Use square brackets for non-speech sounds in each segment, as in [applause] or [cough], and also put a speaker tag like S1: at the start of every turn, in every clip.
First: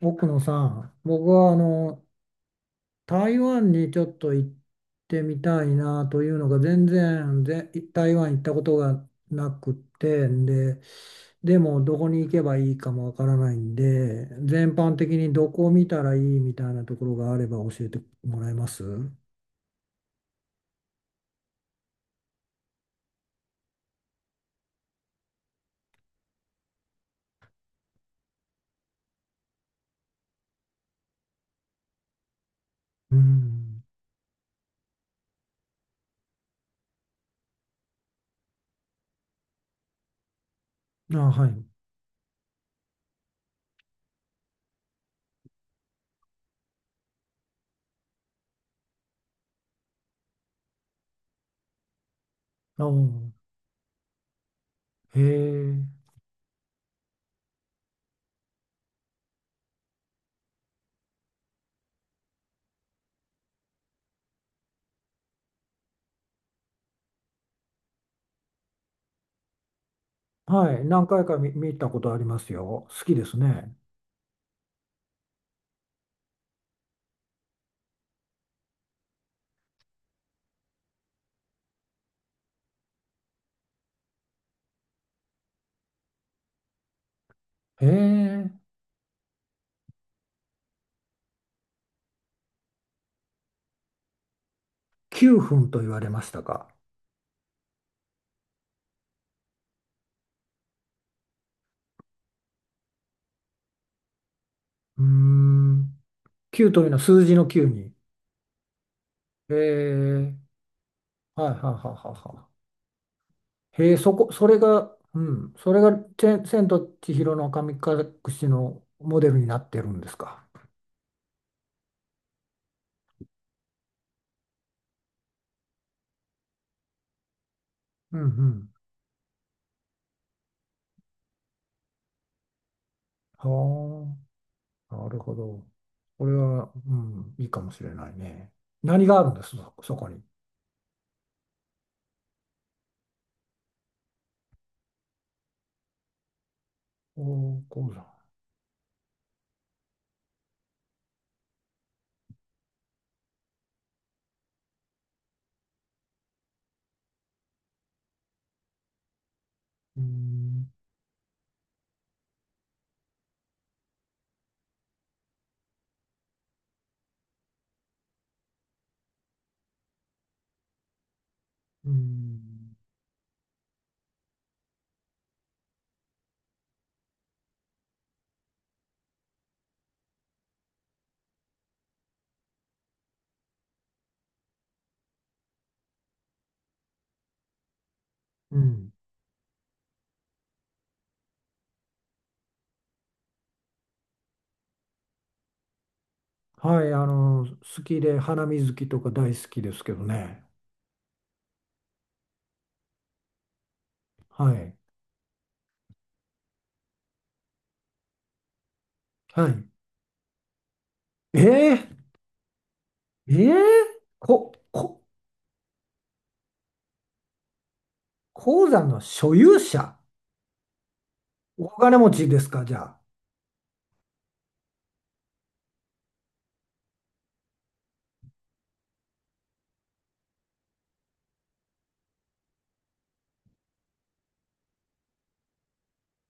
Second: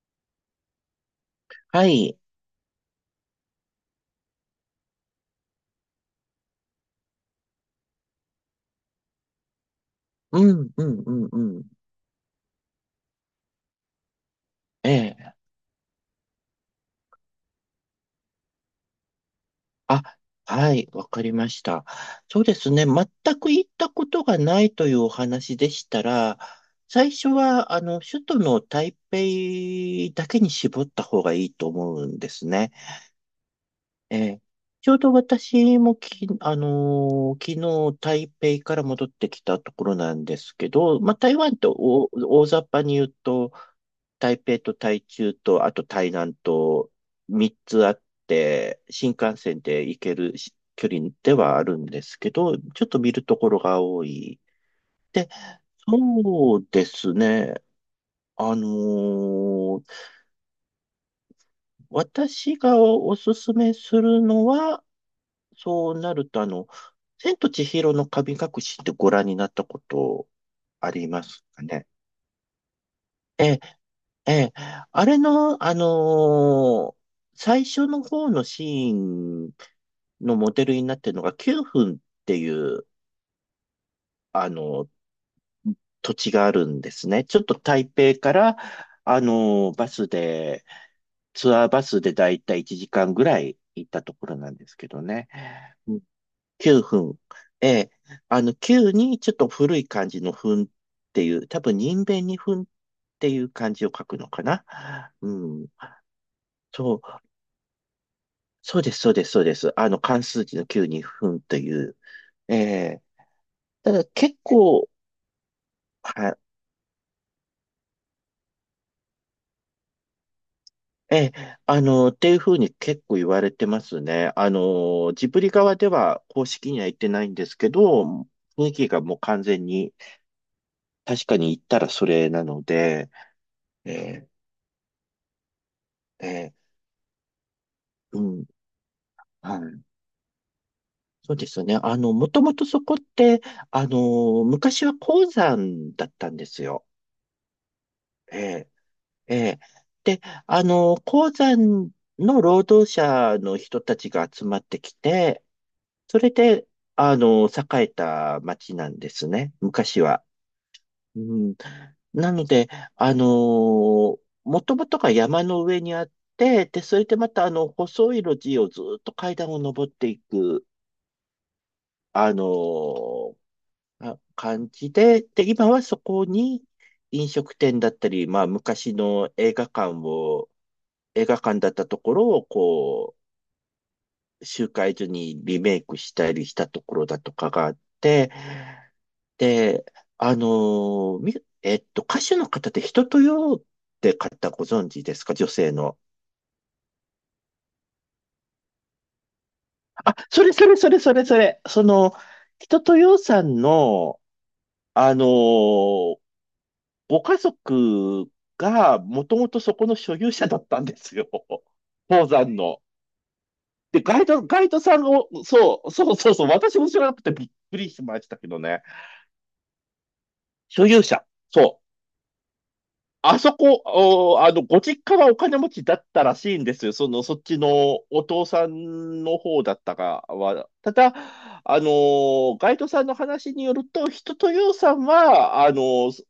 S1: 奥野さん、僕は
S2: はい。
S1: 台湾にちょっと行ってみたいなというのが全然台湾行ったことがなくて
S2: う
S1: ん
S2: ん、
S1: で、
S2: うん、うん、
S1: で
S2: うん。
S1: もどこに行けばいいかもわからないんで、全般的
S2: え
S1: に
S2: え。
S1: どこを見たらいいみたいなところがあれば教えてもらえます。う
S2: あ、はい。わかりました。そうですね。全く行ったことがないというお話でしたら、最初は、首都の台北だけに絞った方がいいと思うんですね。
S1: ん。
S2: ええ、ちょうど私もき、あのー昨日台北から戻ってきたところなんですけど、まあ、
S1: あ、
S2: 台
S1: は
S2: 湾
S1: い。
S2: と大、大雑把に言うと、台北と台中と、あと台南と3つあって、新幹線で行けるし距離ではあるんですけど、ち
S1: あ、
S2: ょ
S1: う
S2: っと見る
S1: ん。
S2: ところが多い。
S1: へ
S2: で、
S1: え。
S2: そうですね。あのー私がおすすめするのは、そうなると、千と千尋の神隠しってご覧になったこと
S1: はい。
S2: あ
S1: 何
S2: りま
S1: 回か
S2: す
S1: 見、
S2: か
S1: 見
S2: ね。
S1: たことありますよ。好きです
S2: ええ、
S1: ね。
S2: ええ、あれの最初の方のシーンのモデルになってるのが9分っていう、あのー土地があるんですね。ちょっと
S1: へ
S2: 台北か
S1: え。
S2: ら、バスで、ツアーバスでだいたい1時間ぐらい行ったところなんですけどね。
S1: 9分と言われましたか。
S2: 9分。ええ。あの、9にちょっと古い感じの分っていう、多分人弁に分っていう漢字を書くのかな。
S1: うー
S2: うん。
S1: ん。9という
S2: そ
S1: のは
S2: う、
S1: 数字の9に。
S2: そうです、そうです、そう
S1: へ
S2: です。漢
S1: え、
S2: 数字の9に分
S1: はいは
S2: と
S1: いは
S2: い
S1: い
S2: う。
S1: はいは
S2: ええ。
S1: い。へ
S2: た
S1: え、
S2: だ
S1: そこ、
S2: 結
S1: それ
S2: 構、
S1: が、うん、それがチ
S2: はい。
S1: ェン千と千尋の神隠しのモデルになってるんですか。
S2: ええ、っていうふうに結構言われてますね。ジブリ側では公式には言ってないんですけど、
S1: うんう
S2: 雰
S1: ん。
S2: 囲気がもう完全に、確かに言ったらそれなので、え
S1: は
S2: え、
S1: あ、なるほど。こ
S2: え
S1: れ
S2: え、
S1: は、うん、いいかもしれない
S2: うん。
S1: ね。何があるんです
S2: は
S1: そ、
S2: い、
S1: そこに。
S2: そうですね。もともとそこって、昔は鉱山だったんですよ。
S1: おー、鉱山。
S2: ええ、ええ。で、鉱山の労働者の人たちが集まってきて、それで、栄えた町なんですね。
S1: う
S2: 昔は。
S1: ん、
S2: うん、なので、あの、もともとが山の上にあって、で、それでまた、細い路地をずっと階段を登っていく、
S1: う
S2: あ
S1: ん、
S2: の、感じで、で、今はそこに飲食店だったり、まあ昔の映画館を、映画館だったところをこう、集会所にリメイクしたりしたところだとかがあって、
S1: うん。
S2: で、あのーみ、えっと、歌手の方で人とよって方ご存知ですか、女性の。
S1: はい、好きで、花水木とか大好きですけど
S2: あ、そ
S1: ね。
S2: れそれそれそれそれ。その、人とよさんの、
S1: はい。
S2: あのーご家族がもと
S1: は
S2: もと
S1: い。
S2: そこの所有者だったんですよ。
S1: え
S2: [laughs]
S1: え
S2: 鉱山の。
S1: ええ
S2: で、
S1: こ、
S2: ガイドさ
S1: こ、
S2: んを、そう、そうそうそう、私も知らなくてびっくりしましたけど
S1: 鉱
S2: ね。
S1: 山の所有者。
S2: 所有者。
S1: お
S2: そう。
S1: 金持ちですか、じゃあ。
S2: あそこ、お、あの、ご実家はお金持ちだったらしいんですよ。その、そっちのお父さんの方だったかは。ただ、ガイドさんの話によると、人とようさんは、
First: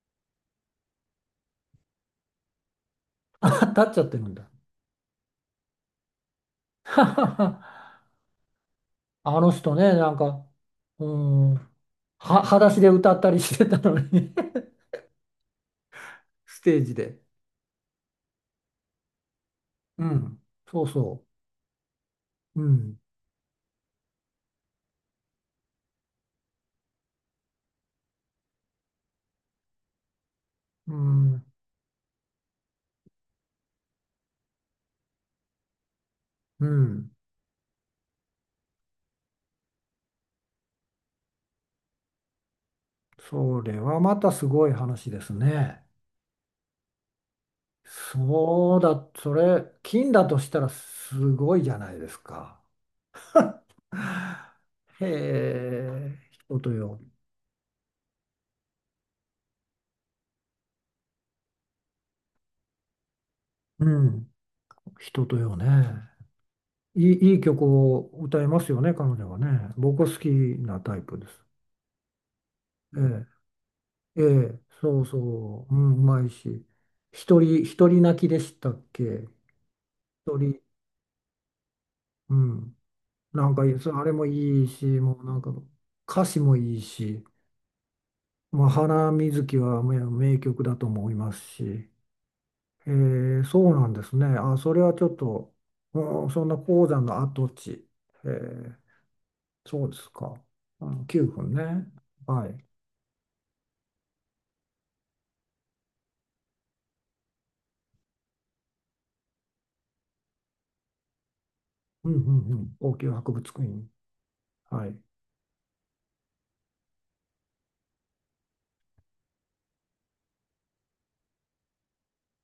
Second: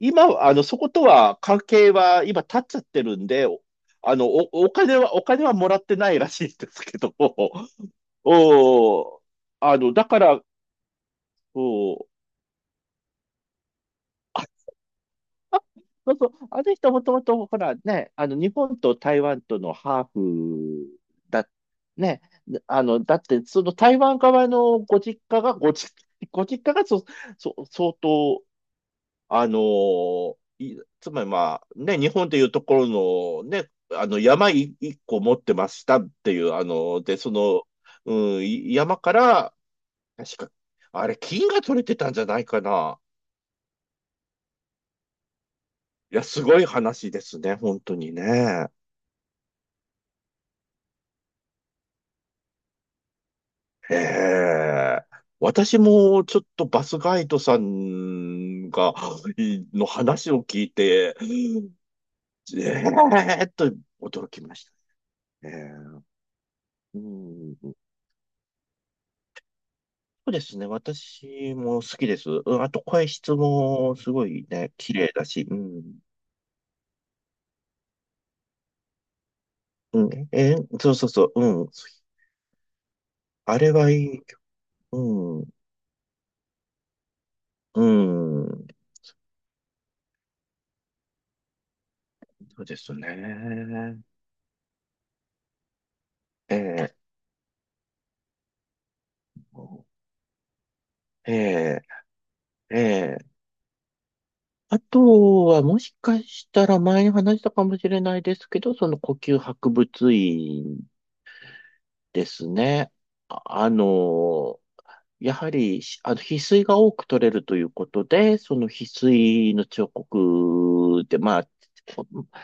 S2: 今、そことは関係は今立っちゃってるん
S1: [laughs]
S2: で、
S1: あ、立っちゃって
S2: あ
S1: る
S2: の、
S1: ん
S2: お、
S1: だ。
S2: お金は、お金はもらってないらしいんです
S1: [laughs]
S2: け
S1: は
S2: ど、
S1: は
S2: [laughs]
S1: は
S2: お、
S1: あの人
S2: あの、
S1: ね、
S2: だ
S1: なん
S2: から、
S1: か、うーん、
S2: お、
S1: 裸足で歌ったりしてたのに
S2: そうそう、
S1: [laughs] ス
S2: あの
S1: テー
S2: 人
S1: ジ
S2: もと
S1: で。
S2: もと、ほらね、日本と台湾とのハ
S1: う
S2: ー
S1: ん、そう
S2: フ
S1: そ
S2: だ、ね、
S1: う。うん、
S2: だって、その台湾側のご実家が、[laughs] ご実家がそ、そ、相当、あのい
S1: う
S2: つまり
S1: ん、
S2: まあ、ね、日本でいうところの、ね、山一個持ってましたっていう、
S1: うん。
S2: で、その、うん、山から、確か、あれ、金が取れてたんじゃないかな。
S1: それはまたすごい話ですね。
S2: いや、すごい話ですね、本当にね。
S1: そうだ、それ、金だとしたらすごいじゃないですか。
S2: へえ。
S1: へ
S2: 私
S1: え、
S2: もちょっ
S1: 人
S2: と
S1: と
S2: バ
S1: よ。
S2: スガイドさんが、の話を聞いて、えーっと
S1: うん。
S2: 驚きまし
S1: 人と
S2: たね。
S1: よね。
S2: ええ、う
S1: いい
S2: ん、
S1: 曲
S2: そ
S1: を歌いますよね、彼女はね。僕は好き
S2: うですね。
S1: なタイプです。
S2: 私も好きです。うん、あと声質
S1: え
S2: もす
S1: ええ
S2: ごい
S1: え、
S2: ね、綺
S1: そう
S2: 麗だし。う
S1: そう、うん、う
S2: ん。
S1: まいし。一人泣きでしたっけ。
S2: うん、
S1: 一人、
S2: そうそうそう。うん。
S1: うん。なん
S2: あ
S1: か、
S2: れは
S1: そ
S2: い
S1: うあれ
S2: い。
S1: もいいし、もうなん
S2: うん。
S1: か、歌詞もいいし、
S2: う
S1: ま
S2: ん。
S1: あ、花水木はもう名曲だと思いますし、
S2: そうです
S1: そうなん
S2: ね。
S1: ですね。あ、それはちょっと、うん、そんな鉱
S2: ええ
S1: 山の跡地。ええ、そうですか。あの、9分
S2: え
S1: ね。はい。
S2: えええ、あとは、もしかしたら前に話したかもしれないですけど、その呼吸博物院
S1: うんう
S2: です
S1: んうん。
S2: ね。
S1: 王宮博
S2: あ、
S1: 物
S2: あ
S1: 院。
S2: の、
S1: はい。う
S2: やはり、しあの、翡翠が多く取れるということで、その翡翠の彫刻で、まあ、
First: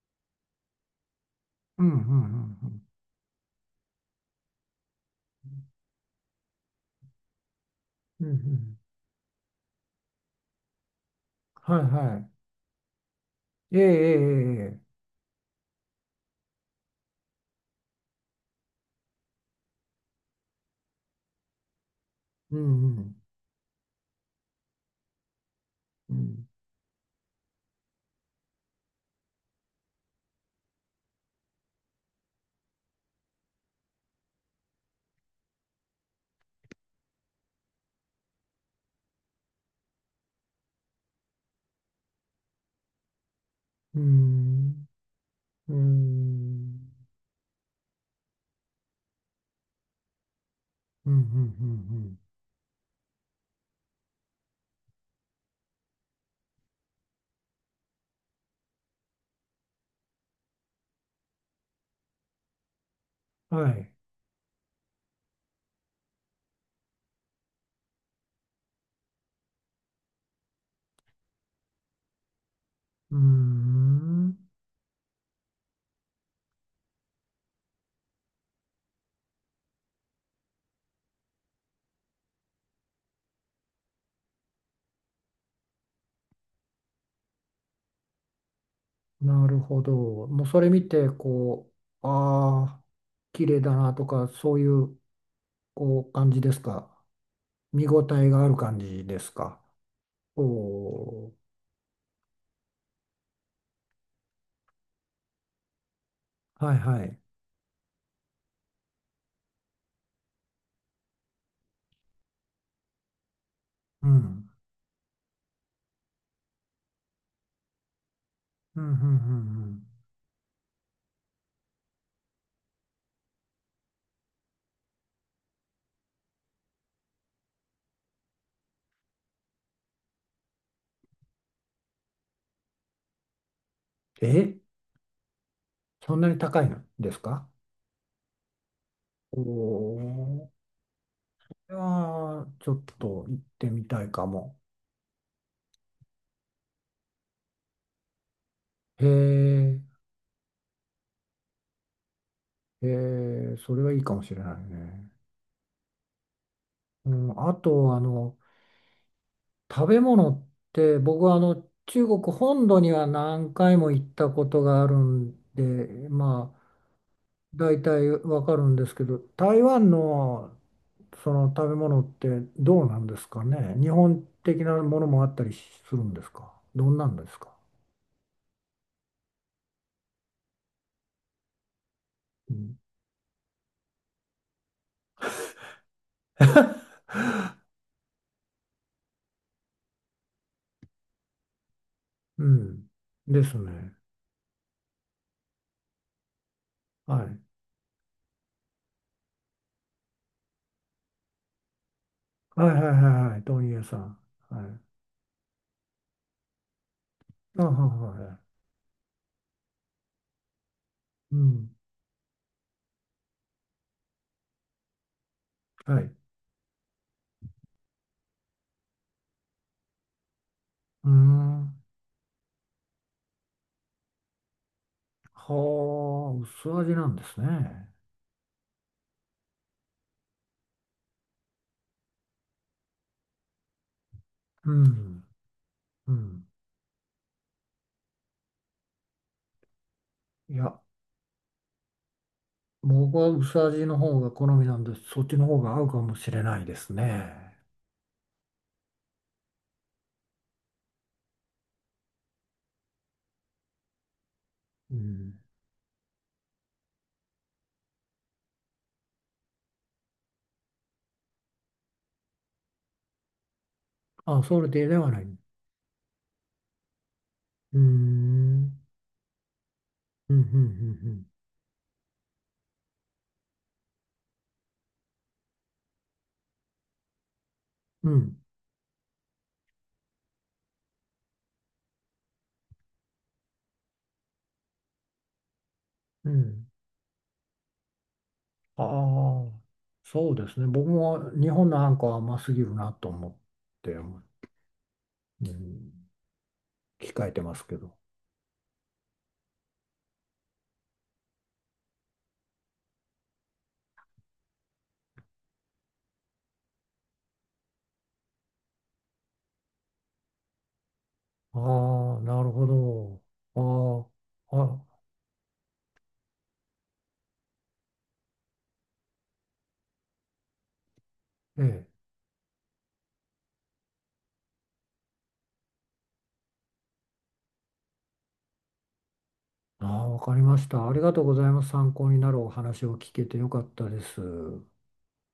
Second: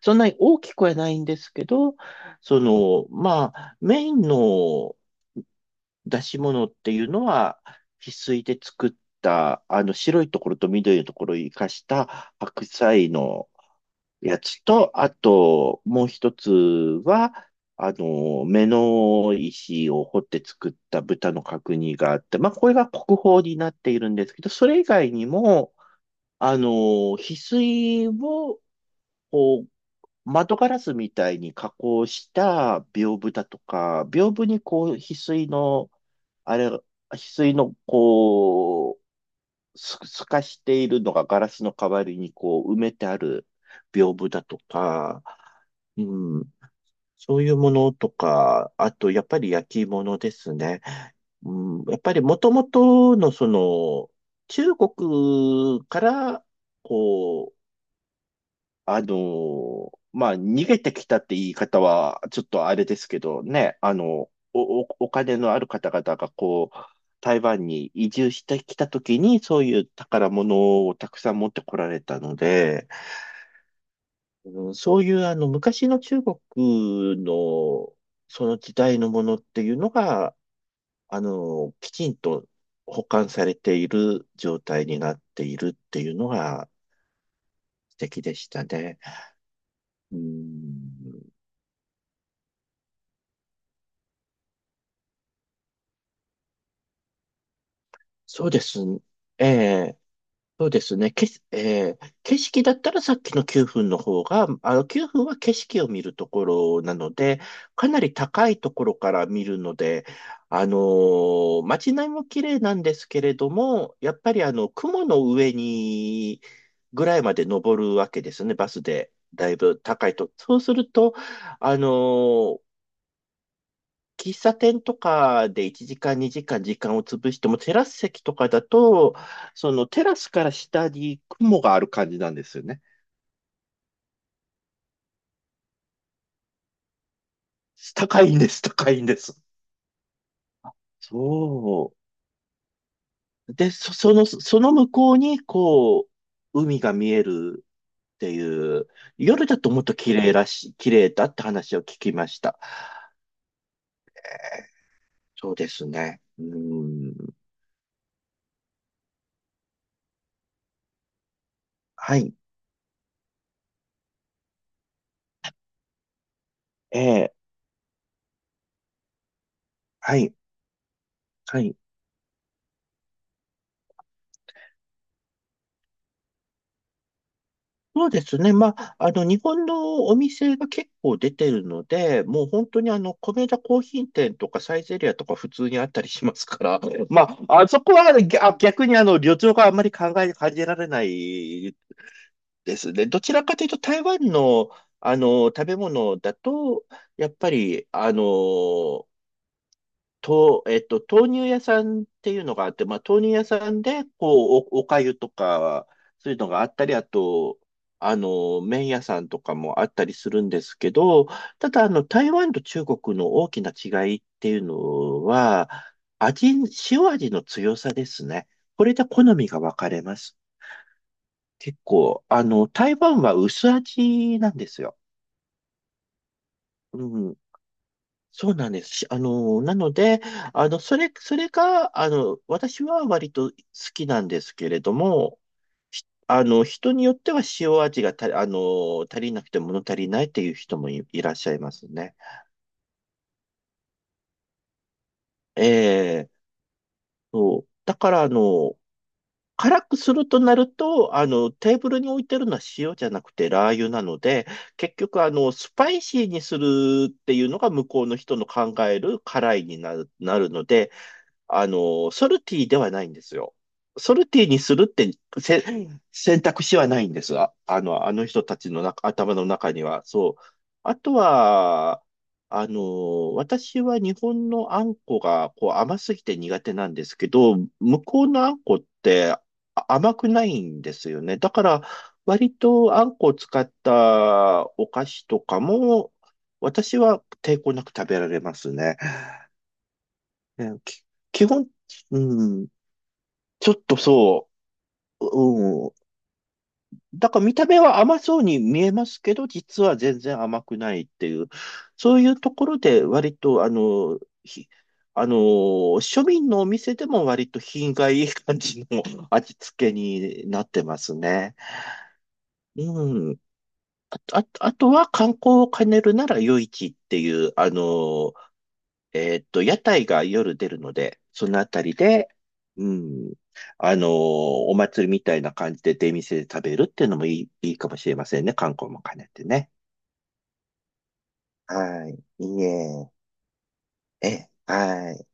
S2: そんなに大きくはないんですけ
S1: んうん
S2: ど、そ
S1: うん
S2: の、まあ、メインの出し物っていうのは、翡
S1: うん。うんう
S2: 翠で
S1: ん。
S2: 作った、白いところと緑のところを生か
S1: はい
S2: し
S1: は
S2: た白菜の
S1: い。ええええ
S2: やつ
S1: ええ。
S2: と、あと、もう一つは、目の石を彫って作った豚の角煮があって、まあ、
S1: う
S2: これが
S1: んう
S2: 国
S1: ん
S2: 宝になっているんですけど、それ以外にも、
S1: うん。
S2: あの、翡翠を、こう、窓ガラスみたいに加工した屏風だとか、屏風にこう、翡翠の、こう、すかしているのがガラスの代わりにこう埋めてある
S1: う
S2: 屏風だと
S1: ん。
S2: か、
S1: う
S2: うん、
S1: ん。
S2: そういうものとか、あとやっぱり焼き物ですね。
S1: うんうんう
S2: うん、やっぱ
S1: ん
S2: りもともとのその中国からこあの、まあ、逃げてきたって言い方は、ちょっとあれですけど
S1: うん。は
S2: ね、
S1: い。
S2: おお金のある方々がこう、台湾に移住してきたときに、そういう宝物をたくさん持ってこられたので、
S1: うーん。
S2: うん、そういうあの、昔の中国の、その時代のものっていうのが、きちんと保管されている状態になっているっていうのが素敵でしたね。
S1: なるほど。
S2: う
S1: もうそれ見て、
S2: ん、
S1: こう、ああ、綺麗だなとか、そういう、こう、感じですか。見応えが
S2: そ
S1: あ
S2: う
S1: る
S2: で
S1: 感
S2: すね。
S1: じです
S2: え
S1: か。
S2: え、
S1: お
S2: そうですね。
S1: お。
S2: ええ、景色だったらさっきの9分の方が、あの9分は景色を見るとこ
S1: はい
S2: ろな
S1: は
S2: の
S1: い。
S2: で、かなり高いところから見るので、街並みも綺麗なんですけれども、
S1: う
S2: やっぱり
S1: ん。
S2: あの、雲の上にぐらいまで登るわけですね、バ
S1: う
S2: ス
S1: ん、うん、うん。
S2: で。だい
S1: う
S2: ぶ
S1: ん、
S2: 高いと。そうすると、あのー喫茶店とかで1時間、2時間時間を潰しても、テラス席とかだと、そのテラスから下に雲がある感じなんですよね。
S1: え、そんなに高いのですか。
S2: 高いんです、高いんで
S1: お
S2: す。
S1: おー。
S2: そ
S1: ああ、ちょっと行っ
S2: う。
S1: て
S2: で、
S1: み
S2: そ、
S1: たい
S2: そ
S1: か
S2: の、
S1: も。
S2: その向こうに、こう、海が見えるっていう、
S1: へ
S2: 夜だと
S1: え、
S2: もっと綺麗らしい、綺麗だって話を聞きました。
S1: へえ、それはいいかもしれな
S2: え
S1: い
S2: ー
S1: ね。
S2: そうですね。う
S1: う
S2: ん。
S1: ん、あと、食べ物って、僕は中
S2: は
S1: 国
S2: い。
S1: 本土には何回も行ったことがあるんで、まあ、
S2: えー
S1: 大体わかるんですけど、台湾
S2: はい。
S1: のその
S2: は
S1: 食べ
S2: い。
S1: 物ってどうなんですかね。日本的なものもあったりするんですか。どんなんですか。
S2: そうですね。まあ、日本のお店が結構出てるので、もう
S1: う
S2: 本
S1: ん。
S2: 当にあの、米田コーヒー店とかサイゼリアとか普通にあったりしますから、[laughs] まあ、あそこはね、逆にあの、旅情があんまり感じられない
S1: う
S2: で
S1: ん。
S2: すね。どち
S1: で
S2: らか
S1: す
S2: というと、
S1: ね。
S2: 台湾の、食べ物だと、
S1: は
S2: やっ
S1: い。
S2: ぱり、あの、と、えっと、豆乳屋さんっていうのが
S1: は
S2: あ
S1: い
S2: っ
S1: はい
S2: て、
S1: は
S2: まあ、豆
S1: い
S2: 乳
S1: はい。
S2: 屋
S1: ト
S2: さ
S1: ニエ
S2: ん
S1: さ
S2: で、
S1: ん。
S2: こ
S1: は
S2: う、
S1: い。
S2: おかゆとか、そういうのがあったり、あと、
S1: あ、はいはいはい。
S2: 麺屋さんとかもあったりするんですけど、
S1: うん。
S2: ただ、台湾と中国の大きな違いっていうのは、
S1: はい。う
S2: 味、塩味の強さですね。これで好みが分かれます。
S1: ーん。
S2: 結構、台湾は薄味なんですよ。
S1: はあ、薄味
S2: う
S1: なんで
S2: ん、
S1: すね。
S2: そうなんです。しあの、なので、それが、私は割と好きなんですけ
S1: う
S2: れど
S1: ん。
S2: も、ひ
S1: う
S2: あ
S1: ん。
S2: の、人によっては塩味がた、あの、足りなくて物足りないっていう
S1: い
S2: 人
S1: や、
S2: もいらっしゃいますね。
S1: 僕は薄味の方が好みなんで、そっちの方
S2: え
S1: が合うかもし
S2: え、
S1: れないですね。
S2: そう。だから、辛くするとなると、テーブルに置いてるのは塩じゃなくてラー油なので、
S1: う
S2: 結局、
S1: ん。
S2: スパイシーにするっていうのが向こうの人の考える辛いになるので、ソルティではないんですよ。ソル
S1: あ、
S2: ティに
S1: それ
S2: する
S1: で
S2: っ
S1: では
S2: て
S1: ない。う
S2: せ選択肢はないんですが、
S1: ー
S2: あの、あの人たち
S1: ん。
S2: の中頭の中には。
S1: う
S2: そ
S1: ん、う
S2: う。あと
S1: ん、
S2: は、私は日本のあんこがこう甘すぎて苦手なんですけど、向
S1: うん、うん、う
S2: こう
S1: ん。
S2: のあんこって甘くないんですよね。だから、割とあんこを使ったお菓子とかも、
S1: うん。
S2: 私は抵抗なく食べられます
S1: あ
S2: ね。
S1: あ、そうですね。
S2: ね
S1: 僕
S2: き
S1: も
S2: 基
S1: 日
S2: 本、
S1: 本のハンは
S2: う
S1: 甘すぎ
S2: ん、
S1: るなと思っ
S2: ちょっ
S1: て、
S2: と
S1: うん、
S2: そう、うん。
S1: 控え
S2: だか
S1: て
S2: ら
S1: ま
S2: 見
S1: す
S2: た
S1: け
S2: 目
S1: ど。
S2: は甘そうに見えますけど、実は全然甘くないっていう、そういうところで割と、あの、ひ、あの、庶民のお店でも割と品がいい感じの [laughs] 味付けになってますね。
S1: ああ、なるほど。
S2: うん。あ、
S1: ああ、
S2: あ
S1: あ、
S2: とは観光を兼ねるなら夜市っていう、屋台が夜出るので、その
S1: え
S2: あた
S1: え。
S2: りで、うん、お祭りみたいな感じで出店で食べるっていうのもいいかもしれませんね。観光も兼ねてね。
S1: ああ、わかりました。ありがとうございます。参
S2: は
S1: 考に
S2: い。
S1: なるお
S2: いい
S1: 話を
S2: え。
S1: 聞けてよかったです。
S2: え、はい。